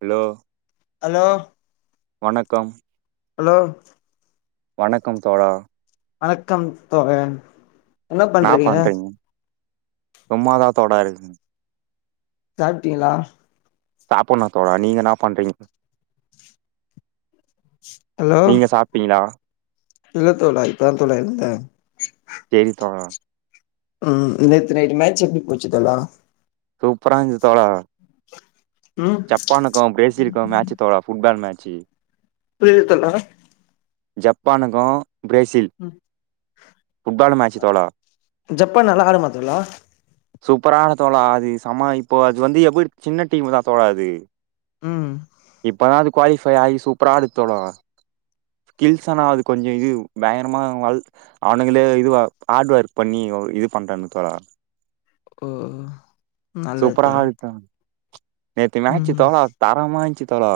hello hello வணக்கம் hello வணக்கம் தோழா வணக்கம் தோழன் என்ன பண்றீங்க சும்மாதான் [unintelligible] இருக் சாப்ட்டீங்ளா சாப்புண்ணு தோழா நீங்க என்னா பண்றீங் [inaudible] நீங்க சாப்டிங்ளா இல்ல தோழா இப்பதா தோழா எழுந்தே சேரி தோழா ம் நேத்து நைட் மேட்ச் எப்டி போச்சு தோழா சூப்பரான்ஞ்சி தோழா ம் ஜப்பானுக்கு பிரேசிலுக்கு மேட்சு தோழா ஃபுட் பால் மேட்ச்சு புரில தோழா ஜப்பானுக்கு பிரேசில் ஃபுட் பாலு மேட்ச்சு தோழா ஜப்பான் நல்லா ஆடுமா தோழா சூப்பரான தோழா அது செம இப்போ அது வந்து எப்டி சின்ன டீமு தா தோழா அது ம் இப்பதா அது குவாலி ஃபை ஆயி சூப்பரா ஆடுது தோழா ஸ்கில்ஸ் ஆனா அது கொஞ்சோ இது பயங்கரமா [unintelligible] அவனுங்களே இது ஹார்ட் ஒர்க் பண்ணி ஓ இது பண்றானுங் தோழா ஓ நல்லது தோழா சூப்பராள்ட்டே நேத்து மேச்சு ம் தோழா தரமா இஞ்ச்சி தோழா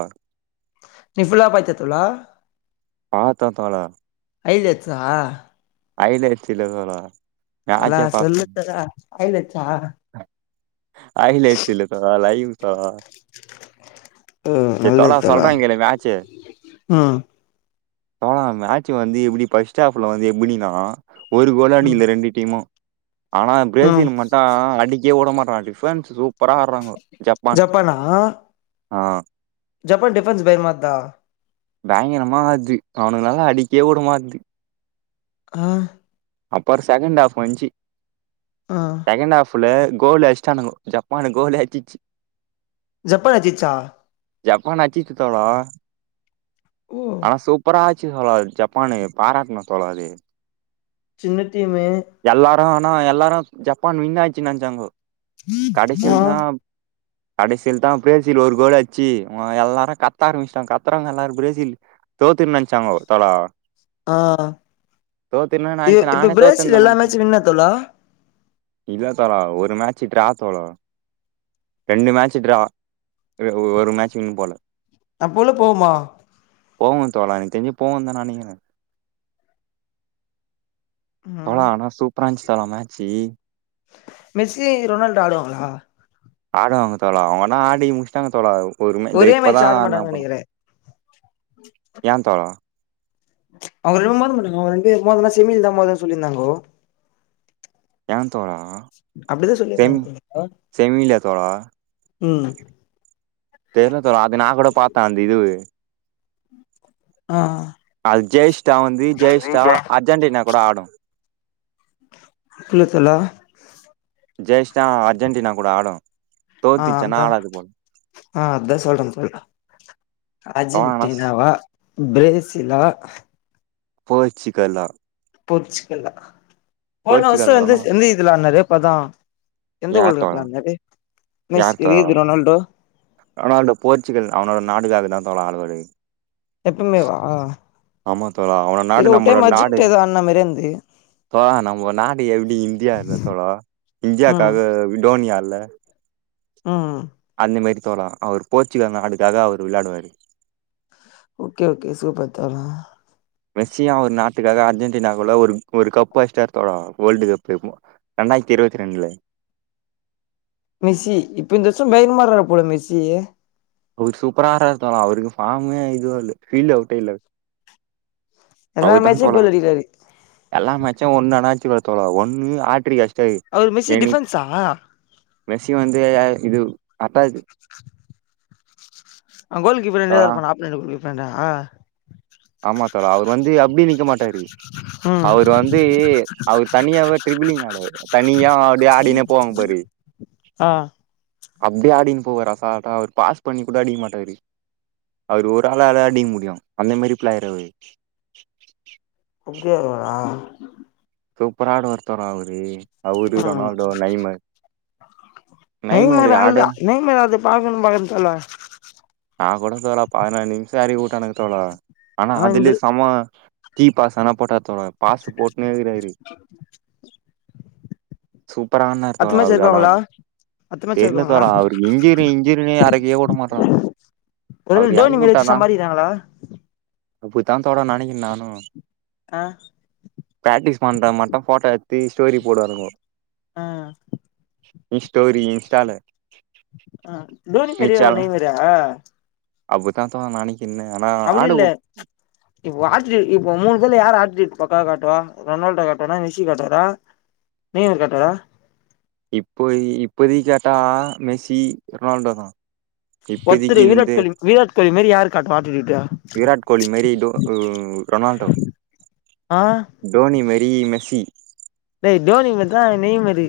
நீ ஃபுல்லா பாத்தியா தோழா பாத்தே தோழா ஐலைட்ஸா ஐலைட்ஸ் இல்ல தோழா தல மேட்ச்சே பாத்தோ சொல்லு தல ஐலட்ஸா ஐலைட்ஸ் இல்ல தோழா லைவ் தோழா ம் சே நல்லது தோழா சொல்றே கேளு மேச்சு ம் தோழா மேட்சு வந்து எப்டி பஸ்ட் ஹாஃப்ல வந்து எப்டினா ஒரு கோலு ம் அடிக்ல ரெண்டு டீமு ஆனா ம் பிரேசில் மட்டூ அடிக்கே உட மாட்றாங்க டிஃபன்ஸ் சூப்பராடுறாங்க ஜப்பான் ஆனா ஆ ஜப்பான் டிஃபென்ஸ் பயர்மாத்தா பேங்கரமா ஆட்து அவனுக்குல்லா அடிக்கே உடமாட்து ஆ அப்பற் செகண்ட் ஹாஃப் வந்த்ச்சி ஆ செகண்ட் ஹாஃப்ல கோல் அச்ட்டானுங்கோ ஜப்பானு கோல் அச்சிச்சு ஜப்பான் அச்சிச்சா ஜப்பான் அச்சிச்சி தோழா ஓ ஆனா சூப்பரா ஆச்சு தோழா ஜப்பானு பாராட்ணு தோழா அது சின்ன டீமு எல்லாரு ஆனா எல்லாரோ ஜப்பான் வின்னாய்ச்சு நெனைச்சாங்கோ வா கடேசில் தா பிரேசில் ஒரு கோல் அச்சி ஒ எல்லாரு கத்த ஆரம்ச்ட்டாங்க கத்துறவங்க எல்லாரு பிரேசில் தோத்துர் நெனச்சாங்கோ தோழா ஆ தோத்துருன்னு இ நெனச்சே இப்ப நானே தோத்துருன்னு பிரேசில் தா எல்லா நெனச்சே மேட்சு வின்னா தோழா இல்ல தோழா ஒரு மேட்ச்சு டிரா தோழா ரெண்டு மேட்சு டிரா ஒரு மேட்சு வின் போல அப்போல போவ்மா போவு தோழா எனக் தெஞ்சு போவூன் தா நெனைக்குறே ம் தோழா ஆனா சூப்பரான்ச்சி தோழா மேச்சி மெர்ஸி ரொனால்டு ஆடுவாங்களா ஆடுவாங்க தோழி அவங்கனா ஆடி முட்ச்ட்டாங்க தோழா பொறுமை இத ஒரே இப்பதா மேட்ச் ஆட என்ன மாட்டாங்கன்னு பண் நெனைக்கிறே ஏ தோழா அவுங்க ரெண்டு [unintelligible] அவுங் ரெண்ட்பே இருக்கும் போதெல்லா செமில்தா மொதல்ல சொல்லிருந்தாங்கோ ஏ தோழா அப்டிதா செம் சொல்லிருந்தாங்க தோழா செமில தோழா ம் தெர்ல தோழா அது நாங்கூட பாத்தே அந்த இதுவு ஆ அது ஜெய்ஷ்டா வந்து ஜெய்ஷ்டா அர்ஜென்டினா கூட ஆடு கில்ல தோழா ஜெய்ஷ்டா அவ அர்ஜென்டினா கூட ஆடு ஆ தோத்துச்சுன்னா அதா ஆடாது போல ஆ அதா சொல்றே சொல்றே தோழா ஆனா ஸ் அர்ஜென்டினாவா பிரேசிலா போர்ச்சிகல்லா போர்ச்சுக்கல்ல போர்ச்சுகல்னா இதுல நெறையாபதா எந்த யார் ஊரு தோழா யார் தோழா [unintelligible] ரொனால்டோ ரொனால்டோ போர்ச்சுகல் அவனோட நாட்டுகாகதா தோழ ஆடுவாரு எப்பமேவா ஆமா தோழா அவ நாடு நம்மளோட நாடு ப்போ நம்ம நாடு எப்டி இந்தியால தோழா இந்தியாக்காக டோனி ஆ ல அந்த மேரி தோழா அவர் போர்ச்சுகல் நாடுக்காக அவரு விளாடுவாரு ஓகே ஓகே சூப்பர் தோழா மெஸ்ஸியு அவுரு நாட்டுக்காக அர்ஜென்டினா கூட ஒரு ஒரு கப்பு அடிச்டாறு தோழா வேல்டு கப்பு ஆயிர்த்தி இருவத்தி ரெண்ல மெஸ்ஸி இப்ப இந்தருச பயங்ரமா ஆறாறு போல மெஸ்ஸி அவரு சூப்பரா ஆராறு தோழா அவருக்கு ஃபார்மே இதுவு இல்ல ஃபீல்டு அவுட்டே இல்ல எல்லா அவுருதா மேட்சு போல கோல் அடிக்கிறாரு எல்லாமே ஒன்னு அனாச்சி [unintelligible] தோழா ஒன்னு ஆற்றியஷ் சரி அவரு மெஸ்ஸி எனக் டிஃபென்ஸா மெஸ்ஸி வந்து இது அட்டா ஆ கோல் கீப்பர் தோழா இருப்பண்ணா அப் கோல் கீப்பர்ண்டா ஆமா தோழா அவுர் வந்து அப்டி நிக்க மாட்டாரு ம் அவுரு வந்து அவரு தனியாவே ட்ரிபிலிங் ஆடுவாரு தனியா அப்டியே ஆடினே போவாங் பாரு ஆ அப்டி ஆடின்னு போவாரு அசால்ட்டா அவர் பாஸ் பண்ணி கூட அடிக்க மாட்டாரு அவரு ஒரு ஆலால அடிக்க முடியு அந்த மேரி ப்ளையறு அவுரு [unintelligible] சூப்பரா ஆடுவாரு தோழா அவுரு அவுரு ம் ரொனால்டோ நைமர் நெய்மர நைமரு ஆடு ஆள்தா நெய்மர அது பாக்கணு பாக்கு சொல்ல நான் கூட தோழா பதினாலு நிமிச எறக்யூடானுங்க தோழா ஆனா அதுல சம கீ பாசனா போட்டா தோழா பாசு போட்னே இருக்றாரு சூப்பரா ஆட்னாரு அடுத்த தோழா மேட்ச் இருக்காங்களா அவுரு அடுத்த [unintelligible] மேட்ச் தெர்ல இருக்காங்களா தோழா அவருக்கு இன்ஜீரி இன்ஜீரினே எரைக்கியே வுட மாட்றாங்க ஒருவேள அவரு டோனி மேல வச்சி சம்பாறிக்றாங்ளா அப்படித்தா தோழா நெனைக்றே நானு ஆ பிராக்டிஸ் பண்ற மட்டு போட்டோ ஸ்டோரி போடுவானுங்கோ அ இஸ்டோரி இன்ஸ்டால அ டோனி மெரிய ஒன்னை மெரியா அப்பிதாத்தா நெனைக்கு அப்டி இல்ல இப்ப [unintelligible] இப்ப மூணு இதுல யார் [unintelligible] பக்கா காட்டவா ரொனால்டோ காட்டவாரா ரிஷி காட்டவாரா [unintelligible] காட்வாரா இப்பொய் இப்பொதி கேட்டா மெஸ்ஸி ரொனால்டோதா இப்பதிக்கி ஒருத்தரு இந்த விராட் கோலி விராட் கோலி மாரி யாரு காட்டுவா ஆட்டிடியூட்டு விராட் கோலி மாரி டோ ம் ரொ னால்டோ ஆ டோனி மேரி மெஸ்ஸி டேய் டோனி மேரிதா நெய் மேரி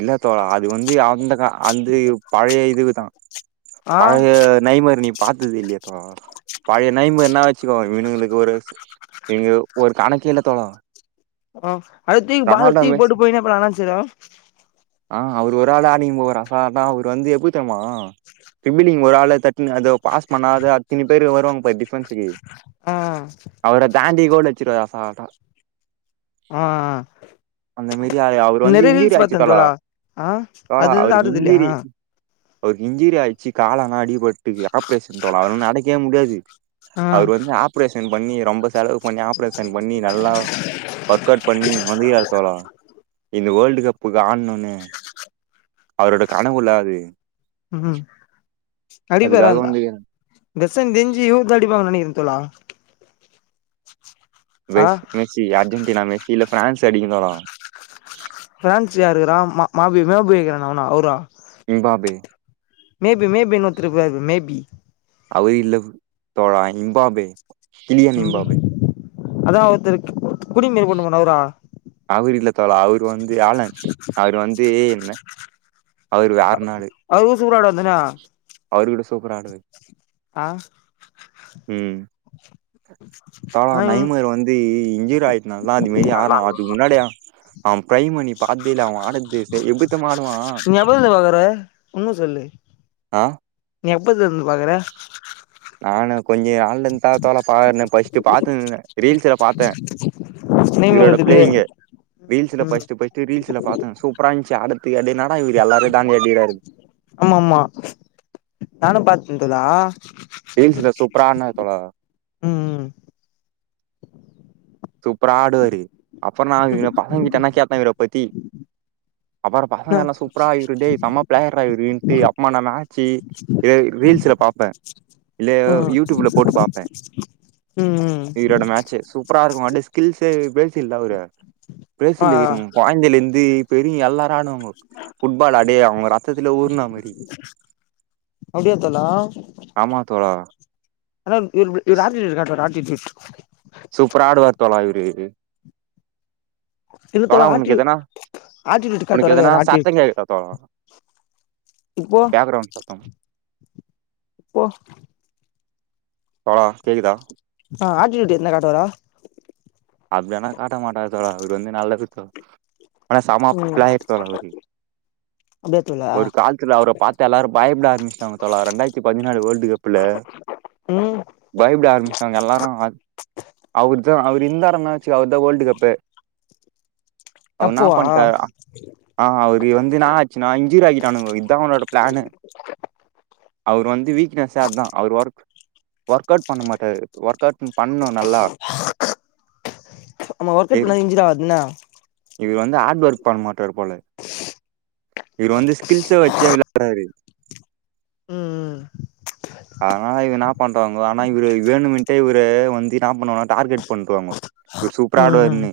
இல்ல தோழா அது வந்து அந்த கா அந்த பழைய இதுதா ஆ பழைய நைமர் நீ பாத்தது இல்லையேப்பா பழைய நைமர்னா வச் ச்சு இவுனுங்களுக்கு ஒரு இங்க ஒரு கணக்கே இல்ல தோழா அ அப்டியே தூக் பால ரொனால்டோ தூக்கி போட்டு போயினே இப்ப என்ன செய்வா அ அவரு ஒரு ஆளா நீங்க போற அசால்டா அவரு வந்து எப்டி தெரிமா ட்ரிபிலிங் ஒரு ஆளா தட்னு அத பாஸ் பண்ணாத அத்தினி பேரு வருவாங்க பாரு டிஃபென்ஸுக்கு ஆ அவர தாண்டி கோட அச்சிருவாரு அசால்ட்டா ஆ அந்த மேரி அ அவரு வந்து நெறைய இஞ்ஜீரி ரீல்ஸ் ஆயிச்சு பாத்தே தோழா ஆ அது இருந்து அவருக்கு ஆடுது இல்லையா இஞ்ஜீரி அவருக்கு இன்ஜுரி ஆயிச்சி காலானா அடிபட்டுகு ஆப்ரேஷன் தோழா அதனால நடக்கவே முட்யாது ஆ அவுர் வந்து ஆப்ரேஷன் பண்ணி ரொம்ப செலவு பண்ணி ஆப்ரேஷன் பண்ணி நல்லா ஒர்க் அவுட் பண்ணி வந்திகிராரு தோழா இந்த வேல்டு கப்புக்கு ஆட்ணுனு அவரோட கனவுல்ல அது ம் அதுக்காக அடிப்பாராந்தா வந்து தசன் தெஞ்சு யூத் அடிப்பாங்க நனகிற தோழா ஆ மெஸ் மெஸ்ஸி அர்ஜென்டினா மெஸ்ஸி இல்ல ஃபிரான்ஸ் அடிக்கு தோழா ஃபிரான்ஸ் யாருகிறா மாப் மாப்பி மாப்பி இருகிறான் அவனா அவுரா இன்பாபி மேபி மேபின்னு ஒத்தரு இருப்பாரு பாரு மேபி அவரு இல்ல தோழா இம்பாபே கிளியன் ம்பா இம்பாபே அதா ஒருத்தரு குடிமேறி போட்னு போனாரே அவுரா அவுர் இல்ல தோழா அவரு வந்து ஆளன் அவுர் வந்து என்ன அவுருக்கு ஆறுநாளு சூப்பராடு வந்துனா அவுரு கூட சூப்பரா ஆடுவாரு ஆ ம் தோழா ஆனா நைமர் வந்து இன்ஜுரி ஆய்ட்டு நல்லாந்தி அது மாரி ஆனா அதுக்கு முன்னாடி பிரைமணி பார்த்தில அவ ஆடன்து செ எப்டிதெரிமா ஆடுவா நீ எப்பதுல பாக்குற உண்ம சொல்லு நீ எப்பத்லருந்து பாக்குற நானு கொஞ்ச நாள்லந்தா தோழா பாகுறனே பஃர்ஸ்ட் பாத்துனுருந்த ரீல்ஸ்ல பாத்தேன் நேம் இவரோட இருக்குது பிளேயிங்கு ரீல்ஸ்ல ம் ஃபர்ஸ்ட் ஃபர்ஸ்ட் ரீல்ஸ்ல பாத்தங்க சூப்பர இருந்ச்சு ஆட தூக்கி அடி என்னாடா இவுரு அல்லாரயு டாங்கி அடிகிராரு ஆமாமா நானும் பாத்த தோழா ரீல்ஸ்ல சூப்பரா ஆட்னாரு தோழா ம் ம் சூப்பரா ஆடுவாரு அப்பற நா ம் பசங்க கிட்டனா கேப்ப இவர பத்தி அப்பற பசங்க எல்லா சூப்பரா ஆ இவுரு டேய் சம பிளேயர் ரா இவருன்ட்டு அப்றமா நா மேட்சு இத ரீல் ஸ்ல பாப்ப இல்லயோ ம் யூடியூப்ல போட்டு பாப்பேன் ம் ம் இவுரோட மேட்சு சூப்பரா இருக்கும் ஓ ஆடு ஸ்கில்ஸ் பேசில் தான் அவுரு ஆ பிரேசிலிருக்கு கொயிந்தைலிருந்து பெரியவுங் எல்லா ல்லா ஆடுன்வாங்கோ ஃபுட்பால் அடியே அவுங்க ரத்தத்துல ஊர்னா மாரி அப்டியா தல ஆமா தோழா ஆனா இ இவுர் இவுரு ஆட்டிடியூட் காட்டுவாரு ஆட்டிடியூட் சூப்பரா ஆடுவார் தோழா இவுரு இல்ல தோழா ஆட்டி உனக்கெதனா ஆட்டிடியூட் காட்டுவாரு உனக்கெதனா கேக்குறே ஆட்டிடியூட் சத்தங்கேக்குதா தோழா இப்போ பேக்ரவுண்ட் சத்தம் போ தோழா கேக்குதா ஆ ஆட்டிடியூட் எதனா காட்டுவாரா அப்டியானா காட்ட மாட்டாரு தோழா அவுரு வந்து நல்லது தோ ஆனா சமா ம் ப்ளயர் தோழா அவரு அப்டியா தோழா ஒரு கால்த்துல அவர பாத்து எல்லாரு பயப்ட ஆரம்பிச்டாங்க தோழா ரண்டாயிரத்தி பதினாலு வேர்ல்டு கப்ல ம் பயப்ட ஆரமிச்டாங்க எல்லாருஅத் அவு து அவுர் இந்தாருனா வச்சுக அவுர் தா வேர்ல்டு கப்பே அவுரு ன்னா அப்போவா பண்ணிட்டார் ஆ அவுரு வந்து நா ஆச்சுன்னா ஹுரோ ஆக்கிட்டானுங்கோ இத்தான் அவனோட பிளான்னு அவுர் வந்து வீக்னஸா அதான் அவுர் ஒர்க் ஒர்க் அவுட் பண்ண மாட்டாரு ஒர்க் அவுட் பண்ணு நல்லா ஆமா ஒர்க் அவுட் பேரு பண்ணாத இன்ஜூரி ஆவாது என்ன இவர்ரு வந்து ஹாட் ஒர்க பண்ணமாட் டாருபோல இவரு வந்து ஸ்கில்ஸ வச்சே விளையாடூறாரு ம் ம் அதனால இவர் என்னா பண்றாங்கோ ஆனா இவரு வேணு மின்ட்டே இவரு வந்து என்ன பண்ணுவனா டார்கெட் பண்ட்டுவாங்கோ இவரு சூப்பரா ம் ஆடுவார் ம் இனி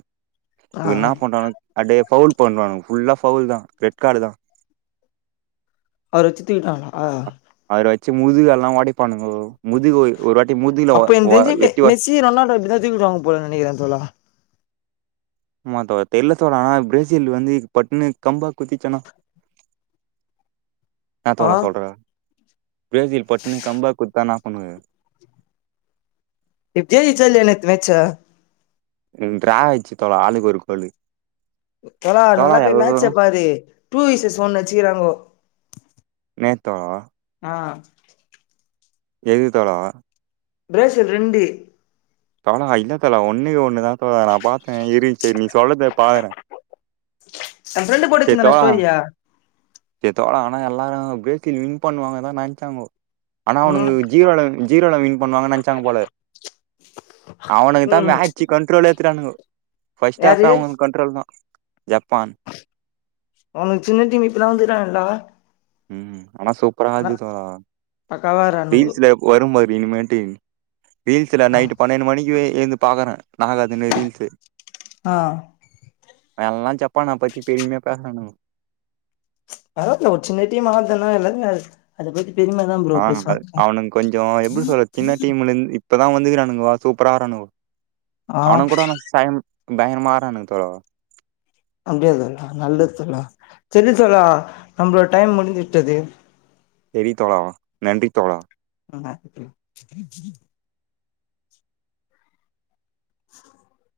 ஆ இ என்ன பண்வாரு அடியே பவுல் பண்றாங்க புல்லா பவுல் தா ரெட் கார்டு தா அவர வச்சி தூக்கிட்டாங்களா அச்சி முதுக எல்லா வொடிப்பானுங்கா முதுகு ஒரு வாட்டி முதுகுல ஒ அப்போ எனக் ஒ தெரிஞ்சி‌ எட்டி ஒ மெஸி ரொநால்டோ அப்டிதா தூக்கிடுவாங்க போல நினைக்கிறே தோழா ஆமா தோழா தெரில தோழா ஆனா பிரேசில் வந்து பட்டுன்னு கம்பா குத்திச்சன்னா ன்ன ஆ தோ‌ழா சொல்றே பிரேசில் பட்ன்னு கம்பாக்குத்தா எனபண்ணுவ இப்ப ஜெய்ச்சுசா இலநேத்து மேட்ச்ச டிரா ஆச்சு தோழரே ஆளுக்கு ஒரு கோலு தோலா தோழா நல்லாபோய் எல்லா மேட்சபீபோயி பாரு டூ வீசஸ் ஒன்னு வச்சக்கிறாங்கோ நேத்தா ஆ எது தோழு பிரேசில் ரெண்டு தலா இல்ல தலா ஒண்னே ஒண்ணுதா த நா பாத்த இரு சரி நீ சொல்லத பாக்குறேன் எ ஃபிரண்டுபோட்டுச்சிருந்த ஸோரி ஸோரி ரிய எதோ ஆனா எல்லாரு ப்ரேசில் வின் பண்ணுவாங்கதா நினைச்சாஙகோ ஆனா அவனுக்கு ம் ஜீரோன் ஜீரோல வின் பண்ணுவாங்க நினைச்சாங்க போல அவனுக தா ம் மேட்சு கண்ட்ரோலே எத்துட்டானுகோ ஃபஸ்ட் ஆஃப்பே யாரு அவனு கண்ட்ரோ தா ஜப்பான் அவனுக்கு சின்ன டீம் இப்பல்லா வந்துங்கிறானல ம் ஆனா சூப்பர அது ரா பக்காவா ஆடுறானுங்கோ ரீல்ஸ்ல வரும்பாரு இனிமேட்டு ரீல்ஸ்ல ஆ நைட்டு பன்னெண்டு மணிக்கு எழுந்து பாக்குற நாகாதுன ரீல்ஸ்சு ஆ அவன் எல்லா ஜப்பானா பத்தி பெமையா பேசுானுன்கோ பரவல ஒரு சின்ன டீம் ஆடுதுன்னா எல்லாருமே அது அதை போயி ஆ அவனுக கொஞ்ச எப்டி சொல்ற சின்ன டீம்ல இருந்து இப்ப அ வந்துக்கிறானுகோ சூப்பராஆரானுகோ ஆ அவனு கூட சவூ ண் பயங்கிறமா ஆட்றானுங்க தோழா அப்டியா தோழா நல்லது தோழா சரி தோழா நம்மளோட டைம் முடிஞ்சிட்டது செரி தோழா வா நன்றி தோழா ஆ [unintelligible] [unintelligible]